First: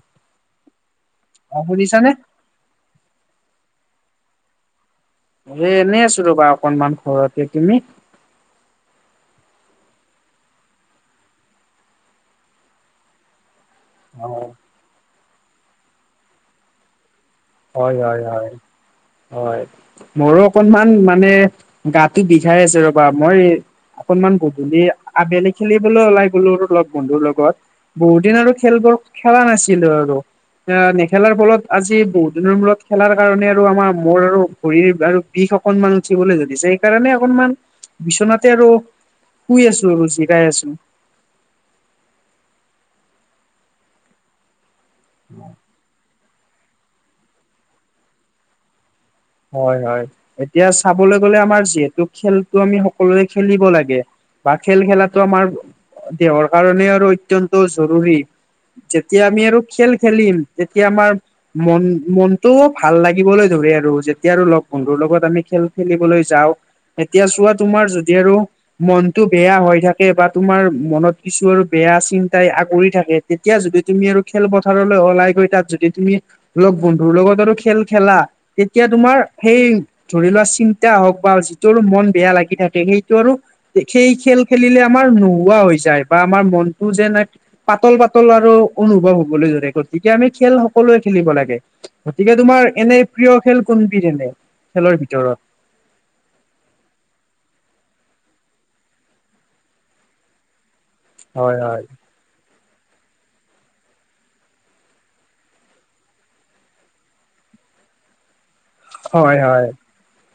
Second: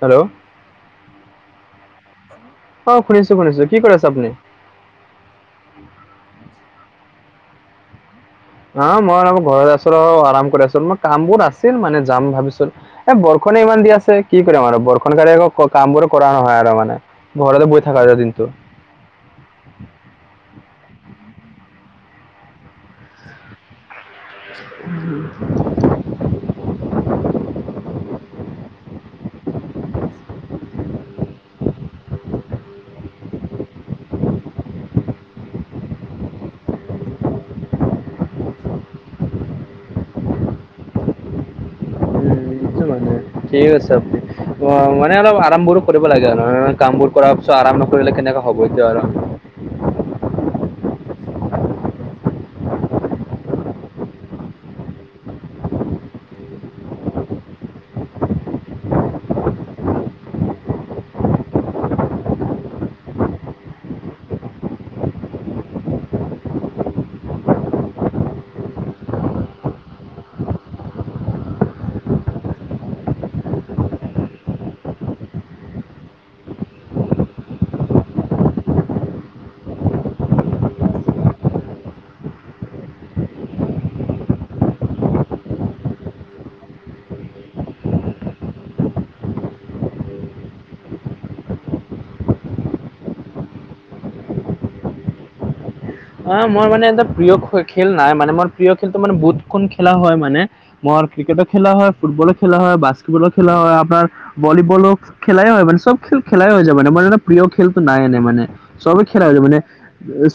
Hello অ শুনিছানে নে অ শুনিছো শুনিছো কি কৰি আছে আপুনি? এ এনেই আছো ৰ'বা অকনমান ঘৰতে তুমি। অ' মই অ ঘৰত আছো আৰু আৰাম কৰি আছো মই কাম বোৰ আছিল মানে যাম ভাবিছোঁ। এ বৰষুণে ইমান দি আছে কি অ', কৰিম আৰু বৰষুণক আকৌ কাম বোৰ কৰা নহয় আৰু মানে। ঘৰতে বহি হয় থকা যায় হয় দিনটো হয়, হয়। মোৰো অকনমান মানে গাটো বিষায় আছে ৰ'বা মই অকনমান গধূলি আবেলি খেলিবলৈ ওলাই গ'লো লগ বন্ধুৰ লগত। বহুত দিন আৰু খেলবোৰ খেলা নাছিলো আৰু এ নেখেলাৰ ফলত আজি বহুত দিনৰ মূৰত খেলাৰ কাৰণে আৰু আমাৰ মূৰ আৰু ভৰিৰ আৰু বিষ অকনমান উঠিবলৈ ধৰিছে সেইকাৰণে অকনমান বিচনাতে আৰু শুই আছো আৰু জিৰাই আছো। উম, এইটো মানে ঠিক আছে অ মানে অলপ আৰাম কৰিব লাগে আৰু কামবোৰ কৰাৰ পিছত আৰাম নকৰিলে কেনেকা হ'ব এতিয়া আৰু হয় হয়, এতিয়া চাবলৈ গ'লে আমাৰ যিহেতু খেলতো আমি সকলোৱে খেলিব লাগে। বা খেল খেলাটো আমাৰ দেহৰ কাৰণে আৰু অত্যন্ত জৰুৰী। যেতিয়া আমি আৰু খেল খেলিম তেতিয়া আমাৰ মন মনটোও ভাল লাগিবলৈ ধৰে আৰু যে এতিয়া আৰু লগ বন্ধুৰ লগত আমি খেল খেলিবলৈ যাওঁ এতিয়া চোৱা তোমাৰ যদি আৰু মনটো বেয়া হৈ থাকে বা তোমাৰ মনত কিছু আৰু বেয়া চিন্তাই আগুৰি থাকে। তেতিয়া যদি তুমি আৰু খেলপথাৰলৈ ওলাই গৈ তাত যদি তুমি লগ বন্ধুৰ লগত আৰু খেল খেলা তেতিয়া তোমাৰ সেই ধৰি লোৱা চিন্তা হওঁক বা যিটো আৰু মন বেয়া লাগি থাকে সেইটো আৰু সেই খেল খেলিলে আমাৰ নোহোৱা হৈ যায় বা আমাৰ মনটো যে নাই পাতল পাতল আৰু অনুভৱ হ'বলৈ ধৰে গতিকে আমি খেল সকলোৱে খেলিব লাগে। গতিকে তোমাৰ এনে প্ৰিয় খেল কোনবিধ এনে, খেলৰ ভিতৰত? অ' মই মানে এটা প্ৰিয় খে খেল নাই মানে মোৰ প্ৰিয় খেলতো মানে বহুত কম খেলা হয় মানে। মই ক্ৰিকেটো খেলা হয়, ফুটবলো খেলা হয়, বাস্কেটবলো খেলা হয় আপোনাৰ ভলীবলো খেলাই হয় মানে চব খেল খেলাই হৈ যায় মানে এটা প্ৰিয় খেলতো নাই এনেই মানে। চবেই খেলা হৈ হয় য মানে হয়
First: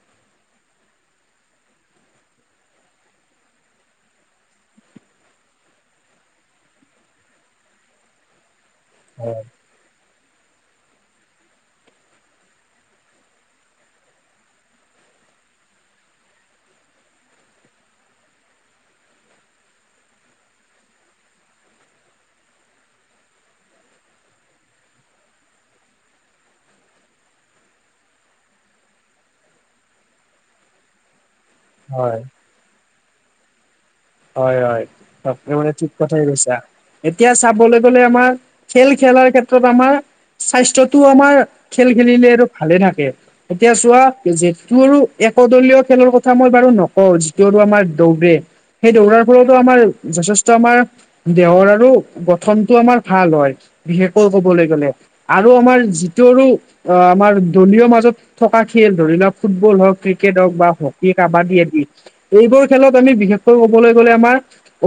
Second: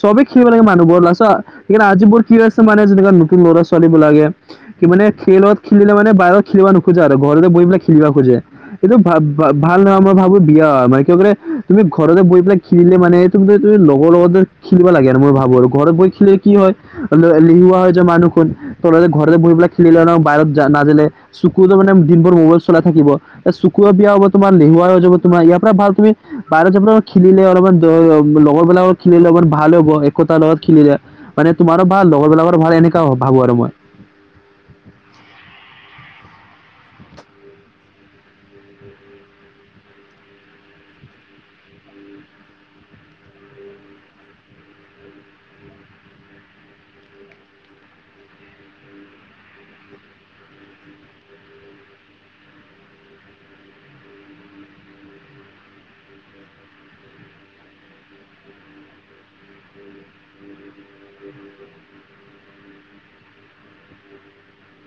চবেই সেইবিলাকে মানুহবোৰ চোৱা সেইকাৰনে আজি মোৰ কি হৈ আছে মানে যেনেকুৱা নতুন ল'ৰা ছোৱালী বিলাকে। কি মানে খেলত খেলিলে মানে বাহিৰত খেলিব নোখোজে আৰু ঘৰতে বহি পেলাই খেলিব খোজে। সেইটো ভাব- ব ভাল নহয় মই ভাবো দিয়া হয় মানে ক কৰেলে তুমি ঘৰতে বহি পেলাই খিনিলে মানে তুমি তুমি লগৰ লগত খেলিব লাগে আৰু মই ভাবো আৰু ঘৰত বৈ খেলিলে কি হয় এলেহুৱা হৈ যায় মানুহখন ততে ঘৰতে বহিপেলাই খেলিলে নহয় বাহিৰত নাজালে চকুতো মানে দিনভৰ মোবাইল চলাই থাকিব চকুৰো বেয়া হব তোমাৰ এলেহুৱা হৈ যাব তোমাৰ ইয়াৰ পৰা ভাল তুমি বাহিৰত যায় খেলিলে অলপমান লগৰবিলাকৰ খেলিলে অলপমান ভাল হ'ব। [inaudible] লগত খেলিলে মানে তোমাৰো ভাল হয়। লগৰবিলাকৰ ভাল এনেকুৱা ভাবো আৰু মই। হয় হয় [unintelligible] মানে ঠিক কথাই কৈছা। এতিয়া চাবলৈ গ'লে আমাৰ খেল খেলাৰ ক্ষেত্ৰত আমাৰ স্বাস্থ্যতটো আমাৰ খেল খেলিলে আৰু ভালে থাকে। এতিয়া চোৱা যিটো আৰু একদলীয় খেলৰ কথা মই বাৰু নকওঁ যিটো আৰু আমাৰ দৌৰে সেই দৌৰাৰ ফলতো আমাৰ যথেষ্ট আমাৰ দেহৰ আৰু গঠনটো আমাৰ ভাল হয়। বিশেষকৈ কবলৈ গ'লে আৰু আমাৰ যিটো আৰু অ আমাৰ দলীয় মাজত থকা খেল ধৰি লওঁক ফুটবল হওঁক, ক্ৰিকেট হওঁক বা হকী, কাবাডী আদি। এইবোৰ খেলত আমি বিশেষকৈ ক'বলৈ গ'লে আমাৰ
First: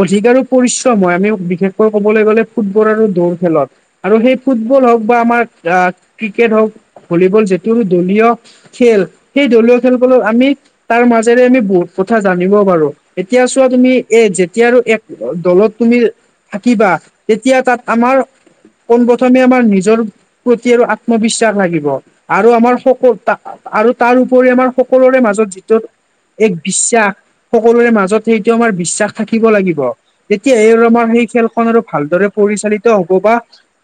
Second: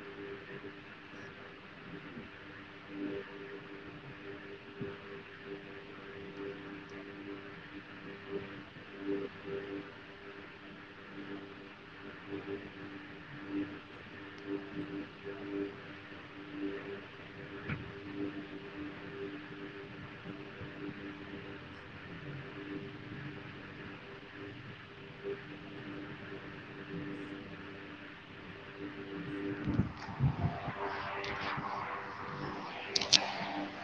অধিক আৰু পৰিশ্ৰম হয় আমি বিশেষকৈ ক'বলৈ গ'লে ফুটবল আৰু দৌৰ খেলত। আৰু সেই ফুটবল হওঁক বা আমাৰ আহ ক্ৰিকেট হওঁক ভলীবল যিটো দলীয় খেল সেই দলীয় খেলবোৰত আমি তাৰ মাজেৰে আমি বহুত কথা জানিব পাৰো। এতিয়া চোৱা তুমি এ যেতিয়া এক দলত তুমি থাকিবা তেতিয়া তাত আমাৰ পোন প্ৰথমে আমাৰ নিজৰ প্ৰতি আৰু আত্মবিশ্বাস লাগিব আৰু আমাৰ সকলোটা আৰু তাৰ উপৰি আমাৰ সকলোৰে মাজত যিটো এক বিশ্বাস সকলোৰে মাজত ত সেইটো আমাৰ বিশ্বাস থাকিব লাগিব। তেতিয়া এই আমাৰ সেই খেলখনৰ ভালদৰে পৰিচালিত হব বা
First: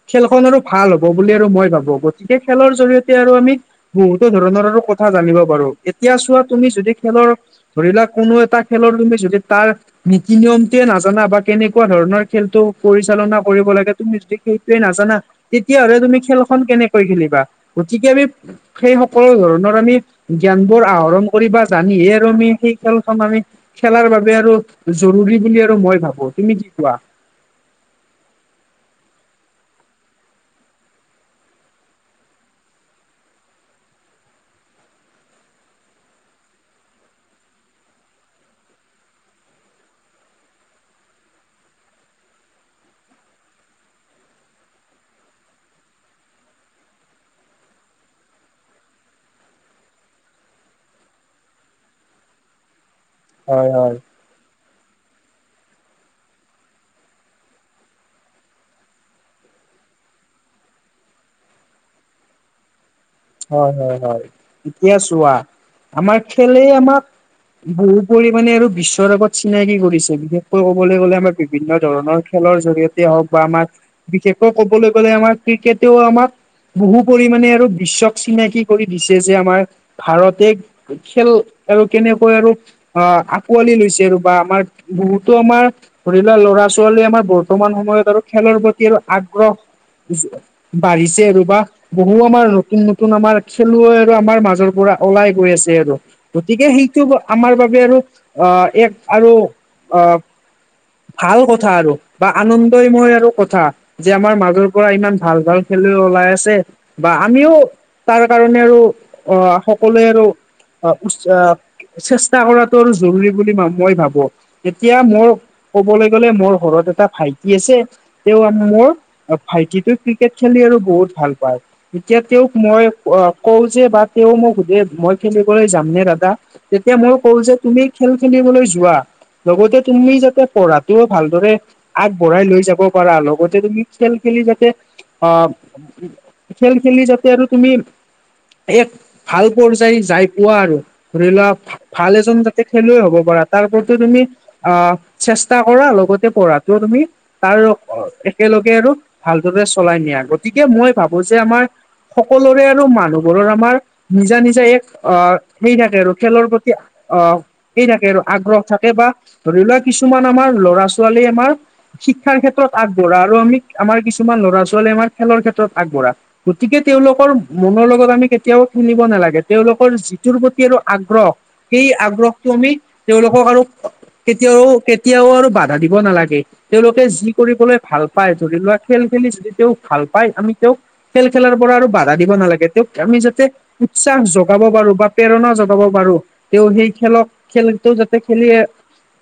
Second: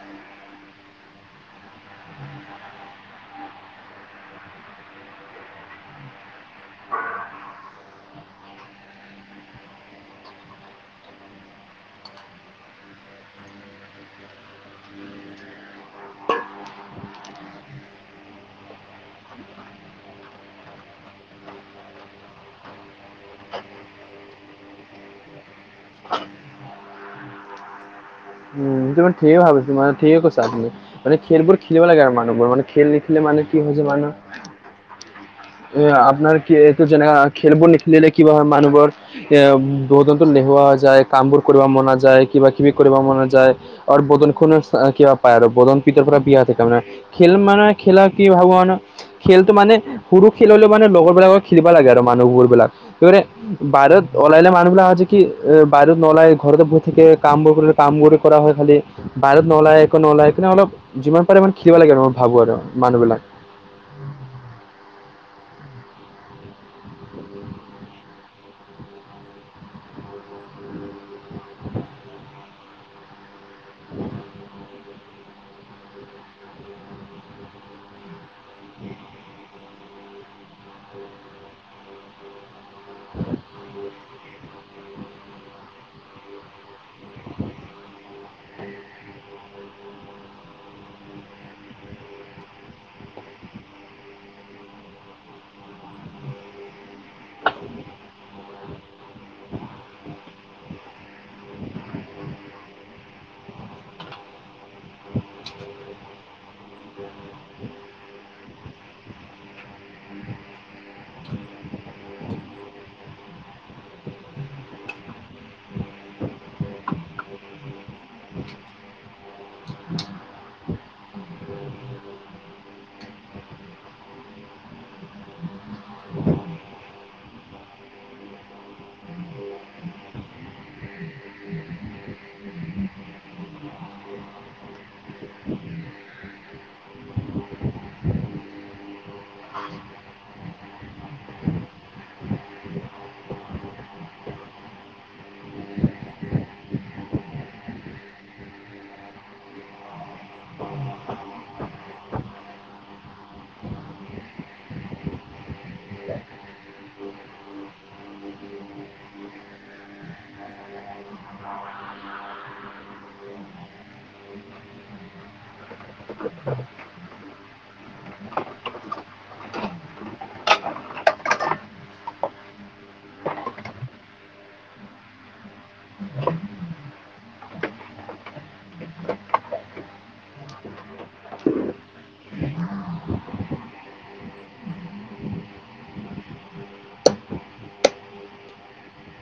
খেলখন আৰু ভাল হ'ব বুলি আৰু মই ভাবো গতিকে খেলৰ জৰিয়তে আৰু আমি বহুতো ধৰণৰ আৰু কথা জানিব পাৰো এতিয়া চোৱা তুমি যদি খেলৰ ধৰিলা কোনো এটা খেলৰ তুমি যদি তাৰ নীতি নিয়মটোৱে নাজানা বা কেনেকুৱা ধৰণৰ খেলটো পৰিচালনা কৰিব লাগে তুমি যদি সেইটোৱে নাজানা তেতিয়াহ'লে তুমি খেলখন কেনেকৈ খেলিবা গতিকে আমি সেই সকলো ধৰণৰ আমি জ্ঞান বোৰ আহৰণ কৰিব জানি আৰু আমি সেই খেলখন আমি খেলাৰ বাবে আৰু জৰুৰী বুলি আৰু মই ভাবো তুমি কি কোৱা। তুমি ঠিকেই ভাবিছা মাবে ঠিকে কৈছা তুমি। মানে খেলবোৰ খেলিব লাগে আৰু মানুহবোৰ মানে খেল নিখিলে মানে কি যাই মানু্হ। আপোনাৰ কি যেনে খেলবোৰ নেখেলিলে কিবা হয় মানুহবোৰ। এ বহু জন্তু এলেহুৱাৰ হৈ যায় কাম বোৰ কৰিব মনা নাযায় কিবা কিবি কৰিবা মন নাযায় আৰু বদন খুনা কিবা পায় আৰু বদন পিতৰ পৰা বিয়া দে মানে। খেল মানে খেলা কি ভাবো ন। খেলতটো মানে সৰু খেল হলে মানে লগৰ বিলাকৰ খেলিব লাগে আৰু মানুহবোৰ বিলাক সেইবোৰ হয় হয় বাহিৰত ওলাই মানুবিলাক হয় হৈছে কি বাহিৰত নোলাই ঘৰতে বহি থাকে কাম কৰে কামবোৰ কৰা হয় খালি বাহিৰত নলায় একো নুলাই সেইকাৰণে অলপ যিমান পাৰে ইমান খিনিব লাগে আৰু মই ভাবো আৰু মানুহবিলাক হয়ঁ হয়ঁ হয়ঁ এতিয়া চোৱা আমাৰ খেলেই আমাক বহু পৰিমামানে আৰু বিশ্বৰ আগত চিনাকি কৰিছে বিশেষকৈ ক'বলৈ গলে আমাৰ বিভিন্ন ধৰণৰ,,, খেলৰ জৰিয়তে হওঁক বা আমাৰ বিশেষকৈ কবলৈ গ'লে আমাৰ ক্ৰিকেটেও আমাক। বহু পৰিমমানে আৰু বিশ্বক চিনাকি কৰি দিছে যে আমাৰ্ ভাৰতে খেল আৰু কেনেকৈ আৰু, অঁ কি আঁকোৱালি লৈছে আৰু বা আমাৰ বহুতো আমাৰ ধৰিল ল'ৰা ছোৱালীয়ে আমাৰ বৰ্তমান সময়ত আৰু খেলৰ প্ৰতি আৰু আগ্ৰহ। বাঢ়িছে ৰবা বহু আমাৰ নতুন নতুন নতুন আমাৰ খেলুৱৈ আৰু আমাৰ মাজৰ পৰা ওলাই গৈ আছে আৰু। গতিকে সেইটো আমাৰ বাবে আৰু আহ এক আৰু আহ,,, ভাল কথা আৰু বা আনন্দয়ময় আৰু কথা। যে আমাৰ মাজৰ পৰা ইমান ভাল ভাল খেলুৱৈ ওলাই আছে বা আমিও তাৰ কাৰণে আৰু আহ সকলোৱে আৰু উচ্চ আহ। চেষ্টা কৰাটো আৰু জৰুৰী বুলি মই ভাবো এতিয়া মোৰ,,, ক'বলৈ গ'লে মোৰ ঘৰত এটা ভাইটি আছে। তেওঁ আৰু মোৰ ভাইটিটো ক্ৰিকেট খেলি আৰু বহুত ভাল পায় এতিয়া তেওঁক। মই অ কওঁ যে বা তেওঁ মোক সুধে মই খেলিবলৈ যাম নে দাদা। তেতিয়া মই কও যে তুমি খেল খেলিবলৈ যোৱা। লগতে তুমি যাতে পঢ়া টোও ভালদৰে,, আগবঢ়াই লৈ যাব পাৰা লগতে তুমি খেল খেলি যাতে অঁ। খেল খেলি যাতে আৰু তুমি এক। ভাল পৰযায় যাই পোৱা আৰু ধৰি লোৱা। ভাল এজন যাতে খেলুৱৈ হ'ব পাৰা তাৰ প্ৰতি তুমি। আ চেষ্টা কৰা লগতে পঢ়া কিয় তুমি। তাৰ অ একেলগে আৰু ভালদৰে চলাই নিয়া গতিকে মই ভাবো যে আমাৰ,,,, সকলোৰে আৰু মানুহবোৰৰ আমাৰ নিজা নিজা এক আহ হেৰি থাকে আৰু খেলৰ প্ৰতি আহ এই থাকে আৰু আগ্ৰহ থাকে বা ধৰি লোৱা কিছুমান আমাৰ ল'ৰা ছোৱালী আমাৰ,, শিক্ষাৰ ক্ষেত্ৰত আগবঢ়া আৰু আমি আমাৰ কিছুমান ল'ৰা ছোৱালী আমাৰ খেলৰ ক্ষেত্ৰত আগবঢ়া। গতিকে তেওঁলোকৰ মনৰ লগত আমি কেতিয়াও খেলিব নালাগে তেওঁলোকৰ যিটোৰ প্ৰতি আৰু আগ্ৰহ। সেই আগ্ৰহটো আমি তেওঁলোকক আৰু,,, কেতিয়াও কেতিয়াও আৰু বাধা দিব নালাগে। তেওঁলোকে যি কৰিবলৈ ভাল পায় ধৰি লোৱা খেল খেলি যদি তেওঁ ভাল পায় আমি তেওঁক,,, খেল খেলাৰ পৰা আৰু বাধা দিব নালাগে তেওঁ আমি যাতে। উচসাহ জগাব পাৰো বা প্ৰেৰণা জগাব পাৰো। তেওঁ সেই খেলক খেলটো যাতে খেলিয়ে,,,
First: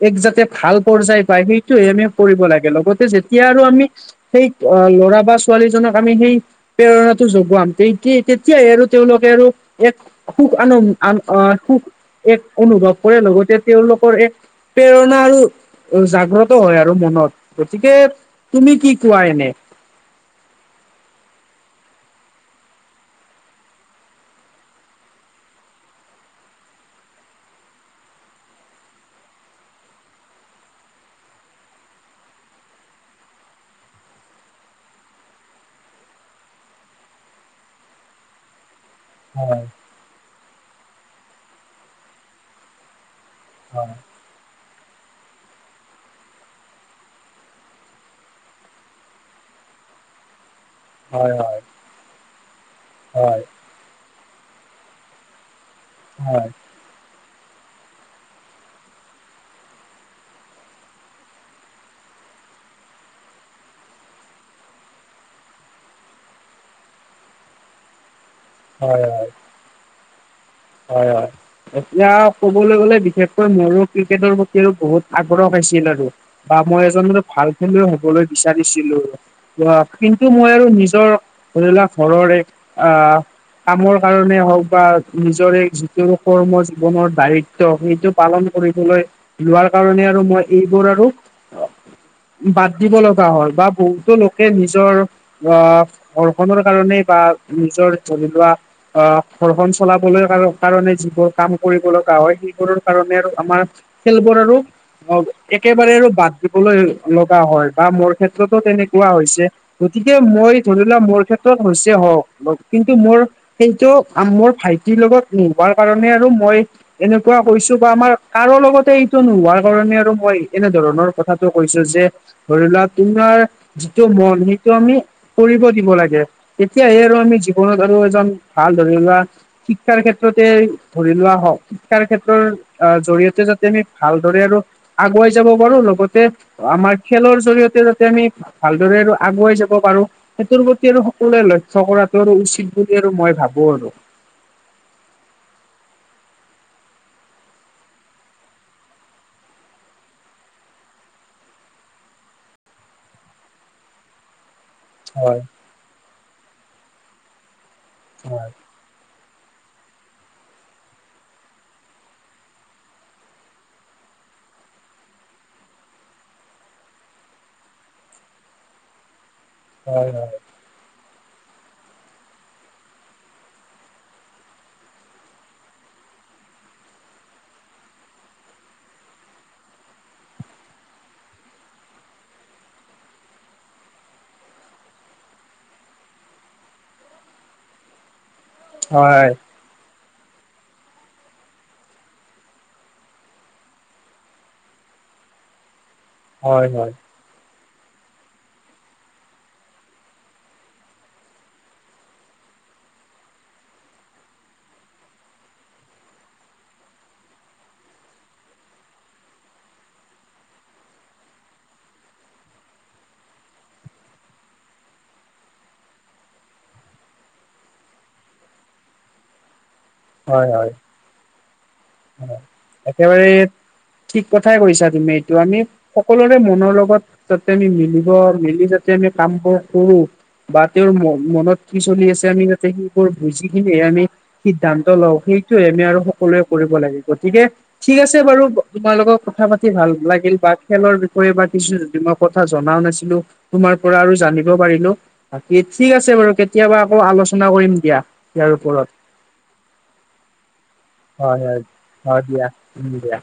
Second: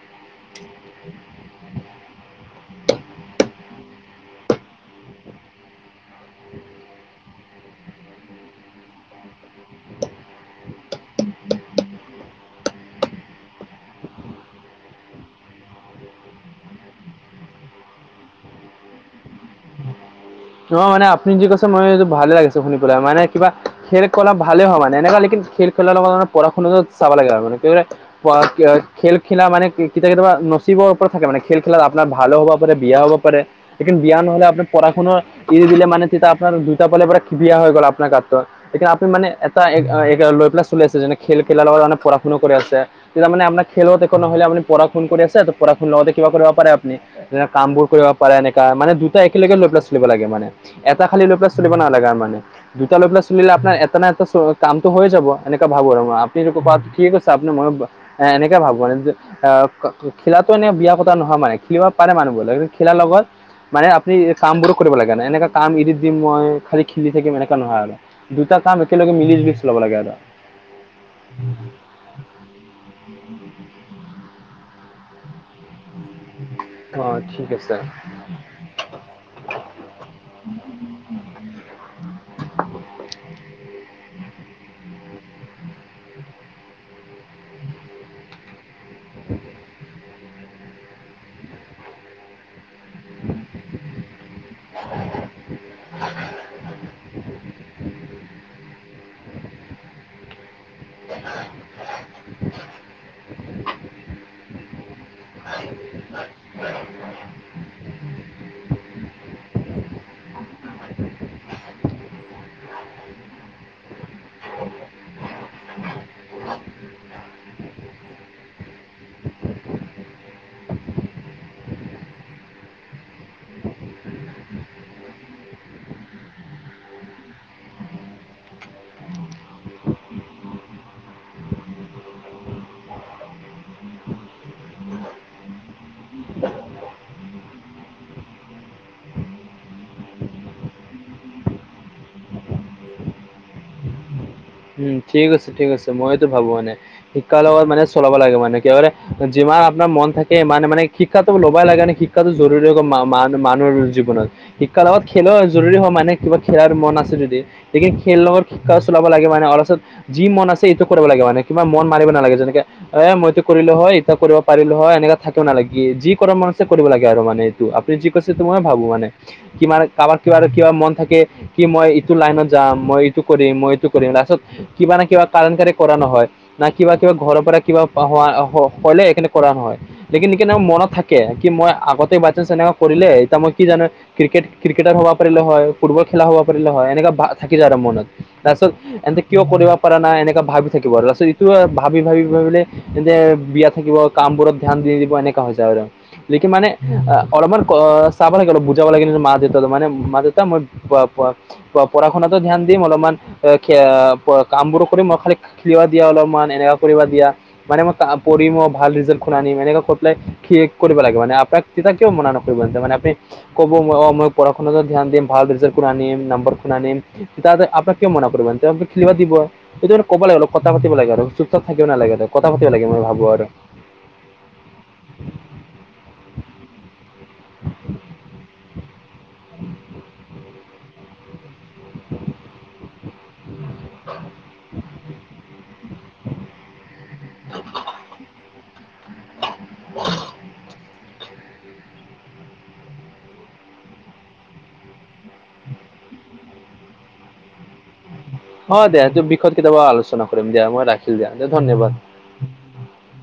এক যাতে ভাল পৰ্যায় পায় সেইটোয়ে আমি কৰিব লাগে লগতে যেতিয়া আৰু আমি। সেই ল'ৰা বা ছোৱালীজনক আমি সেই,,, প্ৰেৰণাটো যোগাম তেন্ত্ৰ তেতিয়াই আৰু তেওঁলোকে আৰু এক। সুখ আনন সুখ এক অনুভৱ কৰে লগতে তেওঁলোকৰ এক,, প্ৰেৰণা আৰু জাগ্ৰত হয় আৰু মনত গতিকে। তুমি কি কোৱা এনে? নহয় মানে আপুনি যি কৈছে মই এইটো ভালে লাগিছে শুনি পেলাই মানে কিবা খেল কা ভালে হয় মানে এনেকুৱা লেকিন ফিৰ খেলাৰ লগত পঢ়া শুনা টো চাবা লাগে আৰু মানে তেওঁ আ খেল খেলা মানে কেতিয়া কেতিয়াবা নচিবৰ ওপৰত থাকে মানে খেল খেলাত আপোনাৰ ভালো হ'ব। বিয়া হ'ব পাৰে কিন্ত বিয়া নহলে আপোনাৰ পঢ়া শুনা,,,, এৰি দিলে মানে তেতিয়া আপোনাৰ দুটা ফালৰ পৰা বিয়া হৈ গল আপোনাৰ কাৰ্ড টো। এতিয়া আপুনি মানে এটা এগ এ লৈ পেলাই চলি আছে যেনে খেল খেলাৰ লগত পঢ়া শুনাও কৰি আছে। তেতিয়া মানে আপোনাক খেলত একো নহলে আপোনি পঢ়া শুনা কৰি আছে ত পঢ়া ন লগওঁতে কিবা কৰিব পাৰে আপ। নি যে কামবোৰ কৰিব পাৰে এনেকা মানে দুটা একেলগে লৈ পেলাই চ চলিব লাগে মানে এটা খালী লৈ পেলাই চলিব নালাগে আৰু মানে। দুটা লৈ পেলাই চলিলে আপোনাৰ এটা না এটা কামটো হৈ যাব এনেকা ভাবো আৰু আপনি [unintelligible] ঠিক আছে আপনি ময়ো ব এ এনেকে ভাবো [unintelligible] যে আহ ক ক ক খেলাটো এনে বিয়া কথা নহয় মানে খেলিব পাৰে মানুহবোৰ কি খেলাৰ লগত মানে আপনি এই কামবোৰো কৰিব লাগে মানে এনেকা কাম এৰি দিম মই খালি খেলি থাকিম এনেকা নহয় আৰু দুটা কাম হয় একেলগে মিলি লৈ লব লাগে আৰু। হয় -হয়। এতিয়া কবলৈ গ'লে বিশেষকৈ মোৰো ক্ৰিকেটৰ প্ৰতিও বহুত আগ্ৰহ পাইছিল আৰু। বা মই অ এজন ঠিক ভাল আছে খেলুৱৈ হবলৈ বিচাৰিছিলো। [unintelligible] কিন্তু মই আৰু নিজৰ ধৰিলোৱা ঘৰৰে আহ কামৰ কাৰণে হওক বা নিজৰে যিটো কৰ্ম জীৱনৰ দায়িত্ব সেইটো। পালন কৰিবলৈ লোৱাৰ কাৰণে আৰু মই এইবোৰ আৰু বাদ দিব লগা হয় বা বহুতো লোকে নিজৰ আহ ঘৰ খনৰ কাৰণেই বা নিজৰ ধৰি লোৱা আ ঘৰখন চলাবলৈ কাৰ কাৰণে যিবোৰ কাম কৰিব লগা হয় সেইবোৰৰ কাৰণে আৰু আমাৰ খেলবোৰ আৰু। অ', একেবাৰে আৰু বাদ দিবলৈ লগা হয় বা মোৰ ক্ষেত্ৰতো তেনেকুৱা হৈছে। গতিকে মই ধৰি লোৱা মোৰ ক্ষেত্ৰত হৈছে হও মই কিন্তু মোৰ সেইটো মোৰ ভাই তিৰ লগত নোৱাৰ কাৰণে আৰু মই। এনেকুৱা কৈছো বা আমাৰ কাৰো লগতে এইটো নোহোৱাৰ কাৰণে আৰু মই এনেধৰণৰ কথাটো কৈছো যে। ধৰি লোৱা তোমাৰ যিটো মন সেইটো আমি। কৰিব দিব লাগে তেতিয়াহে আৰু আমি জীৱনত আৰু এজন ভাল ধৰি লোৱা। শিক্ষাৰ ক্ষেত্ৰতেই ধৰি লোৱা হওক। শিক্ষাৰ ক্ষেত্ৰৰ জৰিয়তে যাতে আমি ভালদৰে আৰু। আগুৱাই যাব পাৰো লগতে আমাৰ খেলৰ জৰিয়তে যাতে আমি। ভালদৰে আৰু আগুৱাই যাব পাৰো। সেইটোৰ প্ৰতি আৰু সকলোৱে লক্ষ্য কৰাটো আৰু উচিত বুলি আৰু মই ভাবো আৰু। উম ঠিক আছে ঠিক আছে মই এইতো ভাবো মানে। শিক্ষাৰ লগত মানে চলাব লাগে মানে কিহলে যিমান আপোনাৰ মন থাকে ইমানে মানে কি শিক্ষাটো লবাই লাগে নে, শিক্ষাটো জৰুৰী হৈ গল মা-মা-মান মানুহৰ জীৱনত। শিক্ষাৰ লগত খেলো হয় জৰুৰী হয়, মানে কিবা খেলাৰ মন আছে যদি। গতিকে খেল লগত হয় শিক্ষাও চলাব লাগে বা তাৰ পাচত, যি মন আছে এইটো কৰিব লাগে মানে, কিবা মন মাৰিব নালাগে। যেনেকে আই, 'মই এইটো কৰিলোঁ হয়', 'এইটো কৰিব পাৰিলোঁ হয়' এনেকে থাকিব নালাগে। যি কৰিব মন আছে, কৰিব লাগে আৰু মানে। তু, আপুনি যি কৈছে এইটো মইও ভাবোঁ মানে। কিমান হয় কাৰবাৰ কিব কিবা মন থাকে কি, 'মই এইটো লাইনত যাম, 'মই এইটো কৰিম', 'মই এইটো কৰিম'। লাষ্ট ত কিবা নে কিবা কাৰণকাৰী কৰা নহয়। না কিবা কিবা, ঘৰৰ পৰা কিবা পাহোৱা হ' হ'লে সেইকাৰণে কৰা নহয়। লেকিন নিকিনা মনত থাকে। কি মই আগতে বাইচাঞ্চ এণেকা কৰিলে, এতিয়া মই কি জানে ক্ৰিকেট ক্ৰিকেটাৰ হ'বা পাৰিলোঁ হয়, ফুটবল খেলা হ'বা পাৰিলোঁ হয়, এনেকা বা থাকিলে আৰু মনত। তাৰপিছত এন্তে হয় কিয় কৰিব পৰা নাই এনেক ভাবি থাকিব আৰু তাৰপিছত ইটো ভাবি ভাবি ভাবিলে। জোনে বিয়া থাকিব কাম বোৰত ধ্যান দি দিব এনেকুৱা হৈ যায় আৰু লেকিন হয় মানে হয় অলপমান অ চাব লাগে অলপ, বুজাব লাগে মা-দেউতাকো মা-দেউতা মই পঢ়া-শুনাটো ধ্যান দিম অলপমান কাম বোৰ কৰিম মই খালি খেলিবা দিয়া অলপমান এনেকুৱা কৰিব দিয়া মানে মই তা পৰিম অ মই ভাল ৰিজাল্ট খন আনিম, এনেকা কৈ পেলাই শেষ কৰিব লাগে মানে আটাইত তেতিয়া কিয়ো মানা নকৰিব ইহঁতে আপুনি ক'ব, মই অ' মই পঢ়া-শুনাটো ধ্যান দিম, ভাল ৰিজাল্ট কৰি আনিম নাম্বৰখন আনিম। তেতিয়া যে আপেককে মানা কৰিব নোৱাৰে খেলিব দিব। সেইটো মানে ক'ব লাগে অলপ, হয় হয় কথা পাতিব লাগে আৰু চুপ-চাপ থাকিব নালাগে আৰু হয় কথা পাতিব লাগে মই ভাবোঁ একেবাৰে আৰু। ঠিক কথাই কৈছা তুমি এইটো আমি সকলোৰে মনৰ লগত, যাতে আমি মিলিব, মিলি যাতে আমি কাম বোৰ কৰো বা তেওঁৰ ম' মনত কি চলি আছে, আমি যাতে সেইবোৰ বুজিকেনে আমি সিদ্ধান্ত লওঁ, সেইটোয়ে আমি আৰু স কৰিব লাগে। গতিকে ঠিক আছে বাৰু, তোমালগত কথা পাতি ভাল লাগিল বা খেলৰ বি কৰিবা কিছু যিমা কথা জনাও নাছিলোঁ, তোমাৰ পৰা আৰু জানিব পাৰিলোঁ। বাকী ঠিক আছে বাৰু, কেতিয়াবা আকৌ আলোচনা কৰিম দিয়া ইয়াৰ হয় ওপৰত দিয়া, এইটো বিষয়ত কেতিয়াবা আলোচনা কৰিম দিয়া মই ৰাখি হয় হয়, হয় দিয়া, দিয়া